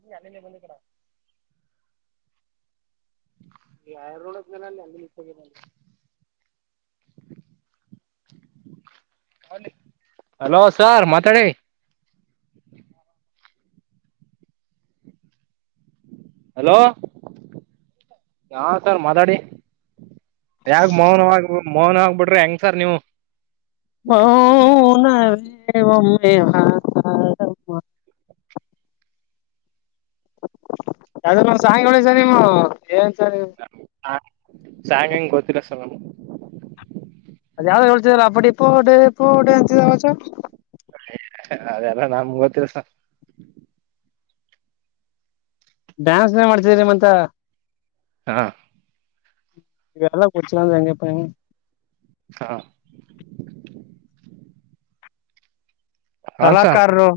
ನೀ ಅಲ್ಲಿ ಇಂದ ಬಂದು ಕಡ ಈ ರೂಣ್ದ್ ಮೇಲ್ ಅಲ್ಲಿ [unintelligible] ಹಲೋ ಸರ್ ಮಾತಾಡಿ ಹಲೋ ಯಾ ಸಾರ್ ಮಾತಾಡಿ ಯಾಕ್ ಮೌನವ ಮೌನ ಆಗ್ಬಿಟ್ರಿ ಹೆಂಗ್ ಸರ್ ನೀವು ಮೌನವೇ ಒಮ್ಮೆ ಮಾತಾಡಮ್ಮ ಹ [unintelligible] ಅವರ್ ಒ ಸಾಯಳಸ ನಿಮ್ಮ್ ಹ ಸಾಂಗ್ ಹೆಂಗೆ ಗೊತ್ತಿಲ್ಲ ಸರ್ ನಮ್ಮ್ ಅದು ಯಾವದೋ ಹೇಳ್ತೀದೆ ಅಲ್ವಾ ಆಪಡಿ ಪೋಡೆ ಪೋಡೆ ಅಂತ ಅದೆಲ್ಲ ನನಗ ಮೂವತ್ತೆ ಸ ಡ್ಯಾನ್ಸ್ ನೇ ಮಾಡ್ತಿದೆ ಮತ್ತೆ ಹಾ. ಎಲ್ಲ ಕುಡಚರಾ ಹೆಂಗಪಾ ಹೆಂಗೆ ಹಾ. ಹನ್ ಸರ್ ಕಲಾಕಾರರು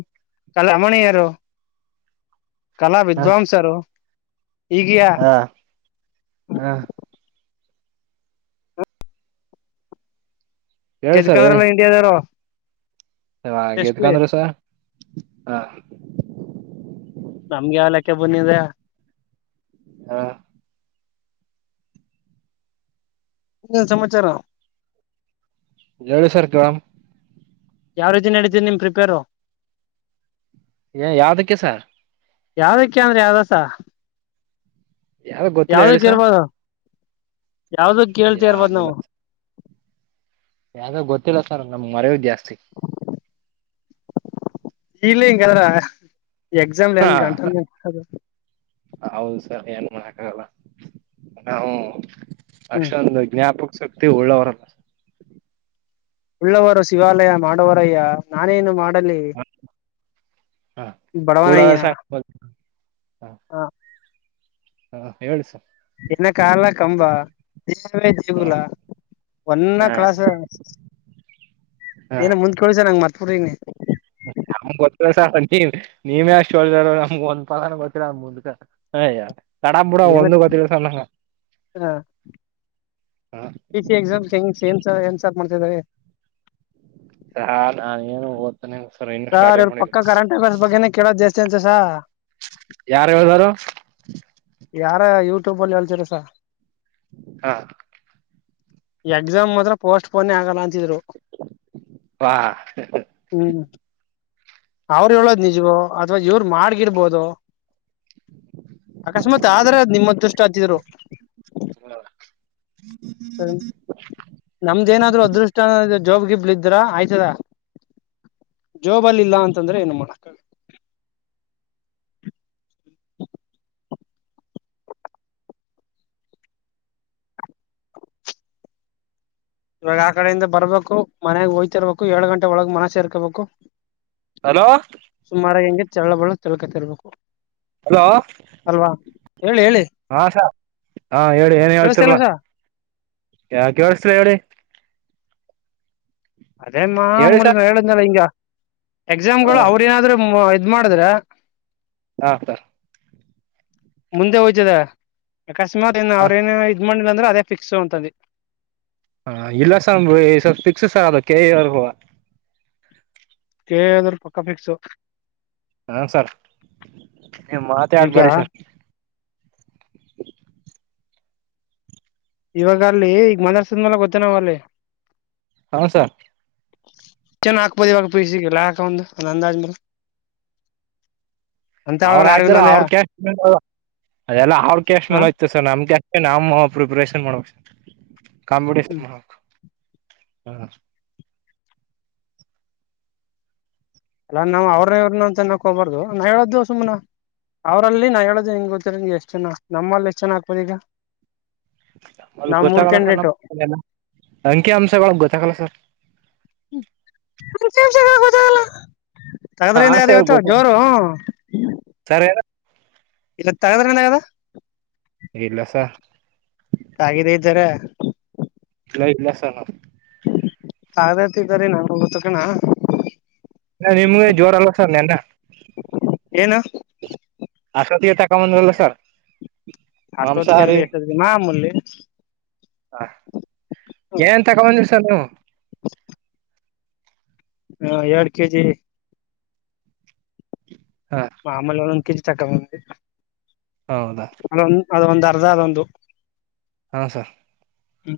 ಕಲಮಣೀಯರು ಕಲಾ ಹ ವಿದ್ವಾಂಸರು. ಈಗಯ ಹಾ ಹಾ. ಹೇಳಿ ಗೆದ್ದಕೊಂಡ್ರಲ್ಲ ಇಂಡಿಯದಾವ್ರು. ಹಾ ಗೆದ್ದಕೊಂಡ್ರು ಸಹ ನಮ್ಗೆ ಯಾವಲೆಕ್ಕ ಬಂದಿದೆ. ಹಾ. ಇನ್ನೇನು ಸಮಮಾರರು ಜವಳಿ ಸರ್ಕಲ್ [unintelligible] ಯಾವ ರೀತಿ ನಡೀತಿದೆ ನಿಮ್ ಪ್ರಿಪೇರು ಏ ಯಾವ್ದಕ್ಕೆ ಸಾರ್- ಯಾವ್ದಕ್ಕೆ ಅಂದ್ರೆ ಯಾವ್ದಸ ಯಾವ್ದ ಗೊತ್ತಿಲ್ಲ ಹೇಳಿಸ ಯಾವ್ದುಕ್ಕ ಕೇಳ್ತೀರಬೋದು ಯಾವ್ದಿಲ್ಲ ನಾವು ಯಾವ್ದೋ ಗೊತ್ತಿಲ್ಲ ಸರ್ ನಮ್ಗ್ ಮರೆಯು ಜಾಸ್ತಿ ಇಲ್ಲಿ ಹಿಂಗದ್ರ ಎಕ್ಸಾಮ್ನ್ಗೆ ಹಾ ಹೆಂಗ ಹೌದು ಸರ್ ಏನ್ ಮಾಡಕಾಗಲ್ಲ ನಾವು ಹ್ಮ್ ಅಷ್ಟೊಂದು ಜ್ಞಾಪಕ ಶಕ್ತಿ ಉಳ್ಳವರ ಉಳ್ಳವರು ಶಿವಾಲಯ ಮಾಡುವರಯ್ಯ ನಾನೇನು ಮಾಡಲಿ ಹಾ ಕೂಡ ಬಡವನಯ್ಯ. ಸಂಗ ಹಾ ಹೇಳಿಸರ. ದಿನ ಕಾಲ ಕಂಬ ದಿನವೇ ದೇಗುಲ. ಹ ಒನ್ನ ಹ ಕ್ಲಾಸ್ ಏನ ಮುಂದ ಕಳಸ ನಂಗ ಮರೆತುಬಿಟ್ಟಿದ್ದೀನಿ. ನಮಗ ಗೊತ್ತಿಲ್ಲ ನೀ ನೀವ ಅಷ್ಟೋ [unintelligible] ನಮ್ಗ ಒಂದ್ ಪದಾನು ಗೊತ್ತಿರ ಅ ಮುಂದ್ಕ ಅಯ್ಯ ತಡಾಪೂಡ ಏನ ಒಂದು ಗೋತ್ತಿಲ್ಲ ನಂಗ. ಪಿ ಸಿ ಎಕ್ಸಾಮ ಹೆಂಗ ಸೇಮ್ ಸರ ಏನ್ ಸೆಟ್ ಮಾಡ್ತಿದ್ದಾರೆ. ಟ್ರಾ ಹಾ ನೀನು ಒದ ಸಾರ್ ಇಲ್ಲಿ ಪಕ್ಕ ಕರೆಂಟ್ ಅಪ್ಪೀರಸ್ ಬಗ್ಗೆನೆ ಕೇಳೋದ್ ಜಾಸ್ತಿ ಅಂತಸ. ಯಾರು ಹೇಳುದಾರು. ಯಾರೋ ಯೂಟ್ಯೂಬ್ ಅಲ್ಲಿ ಹೇಳ್ತರಸರ. ಹಾ. ಎಕ್ಸಾಮ್ ಮಾತ್ರ ಪೋಸ್ಟ್ ಪೋನ್ ಆಗಲ್ಲ ಅಂತಿದ್ರು. ವಾ ಹ್ಮ್ ಅವ್ರ ಹ್ಮ್ ಹೇಳೋದು ನಿಜವೂ ಅಥವಾ ಇವರು ಮಾಡಗಿರ್ಬೋದು. ಅಕಸ್ಮಾತ್ ಆದ್ರ ನಿಮ್ಮ ಅದೃಷ್ಟ ಅಂತೀರು. ಸರಿ ನಮ್ದೇಏನಾದ್ರು ಅದೃಷ್ಟ ಜಾಬ್ಗೆಬ್ಳ ಇದ್ರ ಆಯ್ತದ. ಜೋಬಲ್ಲಿ ಇಲ್ಲ ಅಂತಂದ್ರೆ ಏನು ಮಾಡಕ್ಕ [inaudible] ಇವಾಗ ಆ ಕಡೆಯಿಂದ ಬರ್ಬೇಕು ಮನೆಗ್ ಹೋಯ್ತಿರ್ಬೇಕು ಏಳು ಗಂಟೆ ಒಳಗ್ ಮನೆ ಸೇರ್ಕೋಬೇಕು. ಹಲೋ ಸುಮಾರ ಹೆಂಗ ಚಲ್ಲಬಲ್ಲ ಚಾಲ್ಕೋತಿರ್ಬೇಕು. ಹಲೋ ಅಲ್ವಾ? ಹೇಳಿ ಹೇಳಿ ಹಾ ಸ ಹಾ ಹೇಳಿ ಏನ್ ಕೇಳಸ್ತಿಲ್ಲ ಹೇಳ್ತಿರಲ್ಲ. ಸ ಯಾ [unintelligible] ಹೇಳಿ. ಅದೇ ಹೇಳಿ ಸರ್ ಮಾಮೂಲಿನ ಹೇಳಿದನ್ಲ ಹಿಂಗ. ಹ ಎಕ್ಸಾಮ್ಗಳು ಅವ್ರ ಏನಾದ್ರು ಇದ್ ಮಾಡಿದ್ರ ಹಾ ಸರ್. ಮುಂದೆ ಒಯ್ತಿದವೆ ಅಕಶಮಾತ್ ಏ ಹ ಅವ್ರ ಏನೇ. ಇದ ಮಂಡ ಅಂದ್ರೆ ಅದೇ ಫಿಕ್ಸ್ ಅಂತಧೀ. ಹಾ ಇಲ್ಲಸ ಸ್ವಲ್ಪ ಫಿಕ್ಸ್ ಸಾ ಅದಕ್ಕೆ. [unintelligible] ಕೆ ಎ ದೌರ್ಗ ಪಕ್ಕ ಫಿಕ್ಸು. ಹಾ ಸರ್ ಮಾತ ಈಗ ಆಡ್ಬೇಡಿ ಸರ್. ಇವಾಗ ಅಲ್ಲಿ ಈಗ ಮಾತಾಡ್ಸದಿಲ್ಲ ಗೊತ್ತ ನಾವ್ ಅಲ್ಲಿ. ಹಾ ಸರ್. ಚೆನ್ನ ಹಾಕ್ಬೋದು ಇವಾಗ ಪೀಸಿಗೆಲ್ಲ ಹಾಕ ಒಂದು ಅದ ಅಂದಾಜ್ಮೇಲಾ. ಅವ್ರ ಹಾದಾರ ಅವ್ರ [unintelligible] ಅದೆಲ್ಲ ಅವ್ರ [unintelligible] ಹಾ ಮೇಲೆ ಆಯ್ತು ಸರ್ ನಮ ಕ್ಯಾ ನಮ್ಮ ಪ್ರಿಪರೇಷನ್ ಮಾಡ್ಬೇಕ ಕಾಂಪಿಟೇಷನ್ ಹ್ಮ್ ಮಾಡು. ಹ್ಮ. ಅಲ್ಲಾ ನಾವು ಅವ್ರನೇವ್ರನ ಅಂತ ನಕ ಹೋಬಾರ್ದು ನಾ ಹೇಳೋದಿವು ಸುಮ್ನ. ಅವ್ರಲ್ಲಿ ನಾ ಹೇಳೋದು ನಿಂಗ್ ಗೊತ್ತರಗೆ ಎಷ್ಟ್ ಜನ ನಮ್ಮಲ್ಲಿ ಎಷ್ಟು ಚನ ಆಕ್ಬೋದ ಈಗ. ಅ ನಾವ್ ಮೂರ್ ಗೊತ್ತಾಗಲ್ಲ ಕ್ಯಾಂಡಿಡೇಟ್ ಅಂಕಿ ಅಂಶಗಳು ಗೊತ್ತಾಗಲ್ಲ ಸರ್. [unintelligible] ಹಾ ತಗದ್ರಿಂದಗದ ಸರ್ ಇವತ್ತು ಗೊತ್ತ ಜೋರು ಹೂ. ಸರ್ ಏನ ಇಲ್ಲ ತೆಗೆದರೆ ಅನ್ಗದ. ಇಲ್ಲಸ. ತಗಿದೆ ಇದ್ದಾರ. [unintelligible] ತಗದತಿದ್ದಾರೀ ನನ್ ಗೊತ್ತಕಣ. ನಿಮ್ಗೆ ಜೋರ ಅಲ್ಲ ಸರ್ ನೆನ್ನ. ಏನ. ಅಷ್ಟೊತ್ತಿಗೆ ಎತ್ತುಕ ಬಂದಲ್ಲ ಸರ್. ಅಷ್ಟೋತ್ಕಂದ್ರೆ ಎಷ್ಟೊತ್ತಿಗೆ ಮಾಮುಲ್ಲಿ. ಹ ಏನ್ ತಗೋ ಬಂದ್ರಿ ಸರ್ ನೀವು. ಹಾ ಎರಡ್ ಕೆಜಿ. ಹ ಮಾಮೂಲಿ ಒಂದೊಂದು ಕಿವಿ ತಗೊಂಬಂದಿದೆ. ಹೌದಾ. ಅದೊಂದು ಅರ್ಧ ಅದೊಂದು. ಹ ಸರ್. ಹ್ಮ.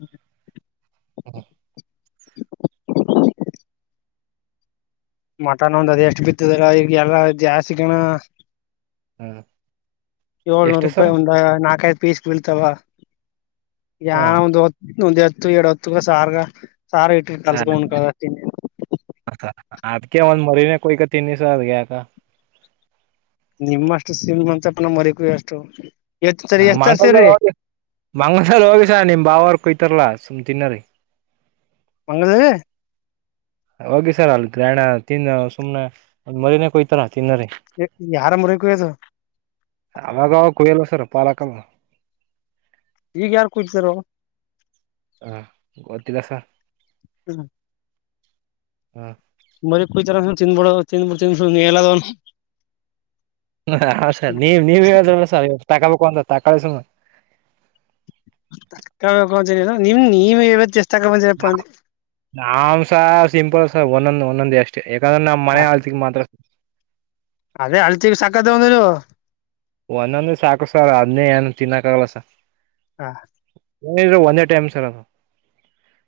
ಹ್ಮ. [unintelligible] ಮಟನ್ ಒಂದ ಅದು ಎಷ್ಟ್ ಬಿತ್ತದರ ಈಗ ಎಲ್ಲಾ ಜಾಸ್ತಿ ಕಣ. ಹ್ಮ್ ಏಳ್ನೂರು ಎಷ್ಟು ಸರ್ ರೂಪಾಯಿ ಒಂದ ನಾಕೈದ್ ಪೀಸ್ ಬೀಳ್ತಾವ. ಹ ಯನ ಒಂದು ಹೊತ್ತು ಎರಡ್ ಹೊತ್ತು ಸಾರ್ಗ. ಸಾರ ಇಟ್ ಕಲ್ಸ್ಕೊ ಉಂಕಳದು ಕದ ಅಷ್ಟ. ಅದ್ಕ ಒಂದ್ ಮರಿನ ಕೊಕ ತಿನಿ ಸರ್ ಅದ್ಗೆಕ. ನಿಮ್ಮಷ್ಟು ಶ್ರೀಮಂತನ ಮರಿಕು ಎಷ್ಟು. ಎತ್ ಸರಿ ಹ ಎಷ್ಟ ತರ್ಸೀರಿ ಮಂಗಳದಲ್ಲಿ ಹೋಗಿ ಮಂಗಳದಲ್ಲಿ ಹೋಗಿಸ ನಿಮ್ ಬಾವರ್ ಕುಯ್ತಾರಲ್ಲಾ. ಸುಮ್ಕಿನ್ನೋರಿ. ಮಂಗಲದಲ್ಲಿ. ಹೋಗಿ ಸರ್ ಅಲ್ ಗ್ರಾಣ ತಿನ್ನ ಸುಮ್ನೆ ಒಂದ್ ಮರಿನ ಕೊಯ್ತರ. ತಿನ್ನರಿ ಯಾರ ಮರಿ ಕುಯ್ಯೋದು ಅವಾಗವಾಗ ಕುಯ್ಯಲ್ವ ಸರ್. ಸರ್ ಪಾಲಕಲ್ವ. ಈಗ ಯಾರ್ ಕುಯ್ತಾರ್ ಅವರು. ಹಾ ಗೊತ್ತಿಲ್ಲ ಸರ್. ಹ್ಮ್. ಹ್ಮ. ಮರಿ ಕುಯತರ ಚಿನ್ನಬಡ [unintelligible] ಹ ಸರ್ ನೀವ್ ನೀವ್ ಹೇಳುದಲ್ಲ ಸರ್ ತಾಕೊಬೇಕು ಅಂತ ತಕಳಿ ಸುಮ್ [unintelligible] ನಿಮ್ ನೀವವ ನ ನಾವ್ ಸ ಸಿಂಪಲ್ಸ ಒಂದೊಂದ ಒಂದೊಂದ ಎಷ್ಟ ನಮ್ಮ ಮನೆ ಆಲ್ತಿ ಮಾತ್ರ ಅದೇ ಅಲತಿ ಸಕ್ಕತ್ ತೊಂದಲ ಒಂದೊಂದೆ ಸಾಕು ಸರ್ ಅದ್ನೇ ಏನ ತಿನ್ನಕ್ ಆಗಲ್ಲ ಸ. ಹ ಏನಿದ್ರು ಒಂದೇ ಟೈಮ್ ಸರ್ ಅದು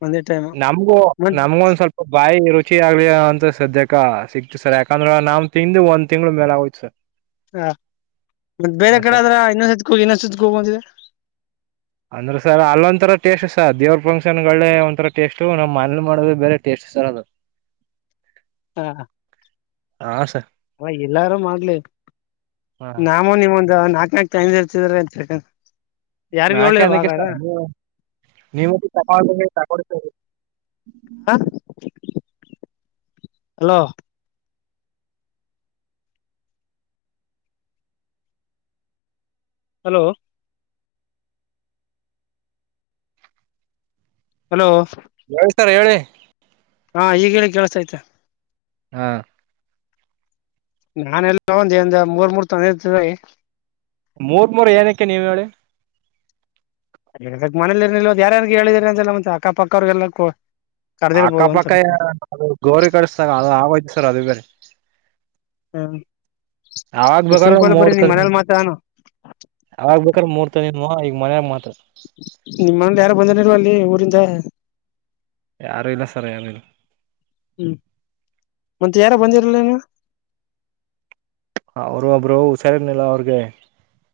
ಒಂದೇ ಟೈಮ್ ನಮಗೂ ಮತ್ ನಮ್ಗ ಒಂದ ಸ್ವಲ್ಪ ಬಾಯಿ ರು ಚಿ ಆಗ್ಲಿ ಅಂತ ಸದ್ಯಕ್ಕ ಸಿಕ್ತು ಸರ್ ಯಾಕಂದ್ರ ನಮ್ ತಿಂದು ಒಂದ್ ತಿಂಗ್ಳ ಮೇಲ ಆಗೋಯ್ತ ಸರ್. ಹಾ ಮತ್ತ ಬೇರೆ ಹ ಸರ್ ಕಡೆ ಆದ್ರ ಇನ್ನೊಂದಸತ ಕೂಗ ಇನ್ನೊಂದಸತ ಕೂಗ ಅಂತಿದ್ದೆ. ಅಂದ್ರ ಸರ್ ಅಲ್ಲ ಒಂತರ ಟೇಸ್ಟ್ ಸರ್ ದೇವ್ರ ಫಂಕ್ಷನ್ ಗಳೇ ಒಂಥರ ಟೇಸ್ಟ್ ನಮ್ ಮನೆಲಿ ಮಾಡೋದು ಬೇರೆ ಟೇಸ್ಟ್. ಸರ್ ಅದ. ಹಾ ಹಾ ಸರ್. ಹ ಎಲ್ಲಾರ ಮಾಡ್ಲಿ ಹಾ ನಾಮ ನಿಮ್ಮ ನಾಕ ನಾಕ್ ತಂದಿದ್ದ ಹಚ್ಚಿರ್ ಅಂತ ಯಾರಿಗ ನಾಕ ಹೇಳಿಲ್ವಾ ಹಾಗಾರ ಅನಕ್ಕತ ನೀವು [unintelligible] ಹ ಹಲೋ. ಹಲೋ. ಹಲೋ. ಕೇಳಸ್ತಾ ಹೇಳಿ. ಹಾ ಈಗ ಹೇಳ ಕೆಳ್ಸತಾ ಐತೆ. ಹಾ. ನಾನೆಲ್ಲ ಒಂದ ಎಂದ ಮೂರ್ ಮೂರ್ ತಂದ ಇತೀ ಮೂರ ಮೂರ ಏನಕ್ಕೆ ನೀವ್ ಹೇಳಿ. ದ ಮನೇಲಿ ಇರ್ ನಿಲ್ದ ಯಾರ ಯಾರ ಹೇಳಿದ್ರರಿ ಅಂತೆ ಎಲ್ಲ ಅಕ್ಕಪಕ್ಕ ಅವ್ರಿಗೆಲ್ಲ ಕರ್ದಿರ್ಬೋದು ಅಂತ ಅಕ್ಕಪಕ್ಕ ಹೇಳ. ಗೋರಿ ಕಡಸ್ದಾಗ ಅದ ಆಗೋಯ್ತು ಸರ್ ಅದು ಬ ಹಾ ಅಗ್ ಬೇಕಾರ ಮೂರ್ತದ ಮನೇಲಿ ಮಾತಾನು ಅವಾಗ್ ಬೇಕರ ಮೂರ್ತದಿ ಹ ಈಗ ಮನ್ಯಾಗ ಮಾತ್ ನಿಮ್ ಮಂದಿ ಯಾರ ಬಂದಿಲ್ಲ ಇಲ ಅಲ್ಲಿ ಊರಿಂದ ಯಾರು ಇಲ್ಲ ಸರ್ ಯಾರು ಇಲ್ಲ. ಹ್ಮ ಮತ್ತ ಯಾರ ಬಂದಿರಲೇನು. ಅವರ ಒಬ್ರು ಹುಷಾರರ್ನಿಲ್ಲ ಅವ್ರಿಗೆ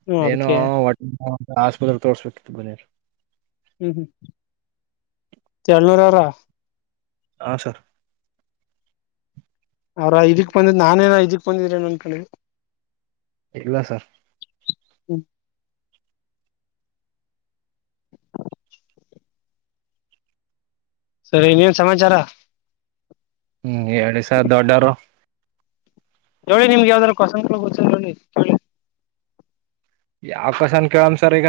ಹ್ಮ ಏನು ಅದಕ್ಕೆ ಹೋ ಆಸ್ಪತ್ರೆ ತೋರ್ಸ್ಬಿಟ್ಟತಿತ್ತು ಬನರ್ ಹ್ಮ ಹ್ಮ ಚನೂರರ ಹಾ ಸರ್. ಅವ್ರ ಇದಕ್ ಬಂದಿದ ನಾನೇನ ಇದಿಕ್ ಬಂದಿದ್ರೇನ ಅನ್ಕೊಂಡಿ. ಇಲ್ಲ ಸರ್. ಹ್ಮ. ಸರಿ ನೀನ್ ಸಮಾಚಾರ. ಹ್ಮ ಹೇಳಿ ಸರ್ ದೊಡ್ಡರ. ನೋ ನಿಮ್ಗೆ ಯಾವ್ದಾರ [unintelligible] ತುಗೊಳಿ. ಯಾವ ಕಸನ್ ಕ ಆನ್ಸರ್ ಈಗ.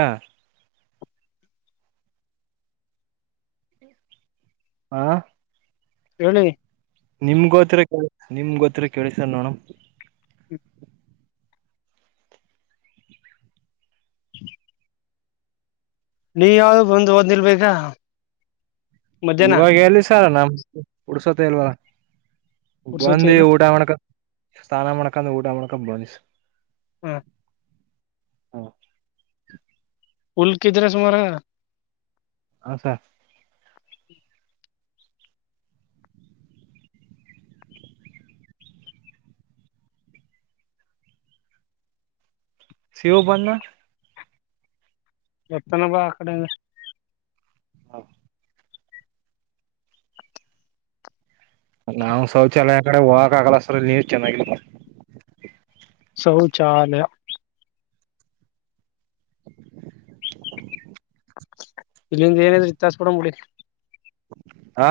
ಹಾ ಹೇಳಿ. ನಿಮಗೋತ್ರ ಕ ನಿಮ್ ಗೋತ್ರ ಕೇಳಿಸ ನೋನು [unintelligible] [inaudible] ನೀ ಯಾವ್ದ ಬಂದು ಒಂದ್ ನಿಲ್ಬೇಕಾ ಮಧ್ಯಾಹ್ನ ಇವಾಗ ಎಲ್ಲಿ ಸರ ನಮ್ ಉಡ್ಸೊತ್ತ ಇಲ್ವ ಪುರ್ಸತಿ ಬಂದಿ ಇಲ್ಲ ಊಟ ಮಾಡ್ಕ ಸ್ನಾನ ಮಾಡ್ಕಂದ ಊಟ ಮಾಡ್ಕೊಂಡ್ ಬಂದ್ ಹ್ಮ ಹಾ ಉಲ್ಕಿದ್ರೆ ಸುಮಾರ ಹ ಸರ್ ಹ್ಮ್ಮ ಸಿವು ಬಂದ ಎತ್ತನ ಬಾ ಅಕಡೆಂಗ ಹೌ ನಾ ಶೌಚಾಲಯ ಕಡೆ ಹೋಗಕ್ ಆಗಲ್ಲ ಸರ ನೀವ ಚೆನ್ನಾಗಿತ್ತ ಶೌಚಾಲಯ [inaudible] ಇಲ್ಲಿಂದ ಏನಿದ್ರರು ಇತ್ಯಾಸ ಪಡ ಮೂಡಿ ಆ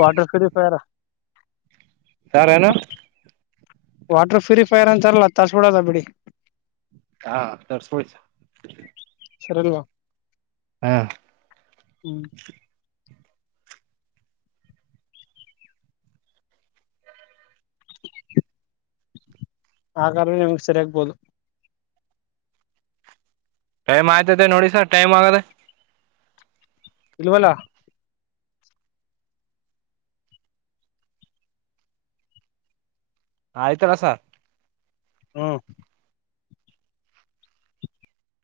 ವಾಟರ್ ಕರಿಫರ ಯಾರೇನು ವಾಟರ್ ಫ್ಯೂರಿಫೈರ್ ಅಂತಾರಲ್ಲ ತರಿಸಬಿಡದ ಬಿಡಿ ಹಾ ತರ್ ಸುಯ ಸರಿದುವಾ ಹಾ [unintelligible] ಹಾಗಾದೆ ನಿಮ್ಗೆ ಸರಿಯಗ್ಬೋದು ಟೈಮ್ ಆಯ್ತತೆ ನೋಡಿ ಸರ್ ಟೈಮ್ ಆಗದೆ ಇಲ್ವಲ್ಲ ಹ ಆಯ್ತಾರಸ ಹ್ಮ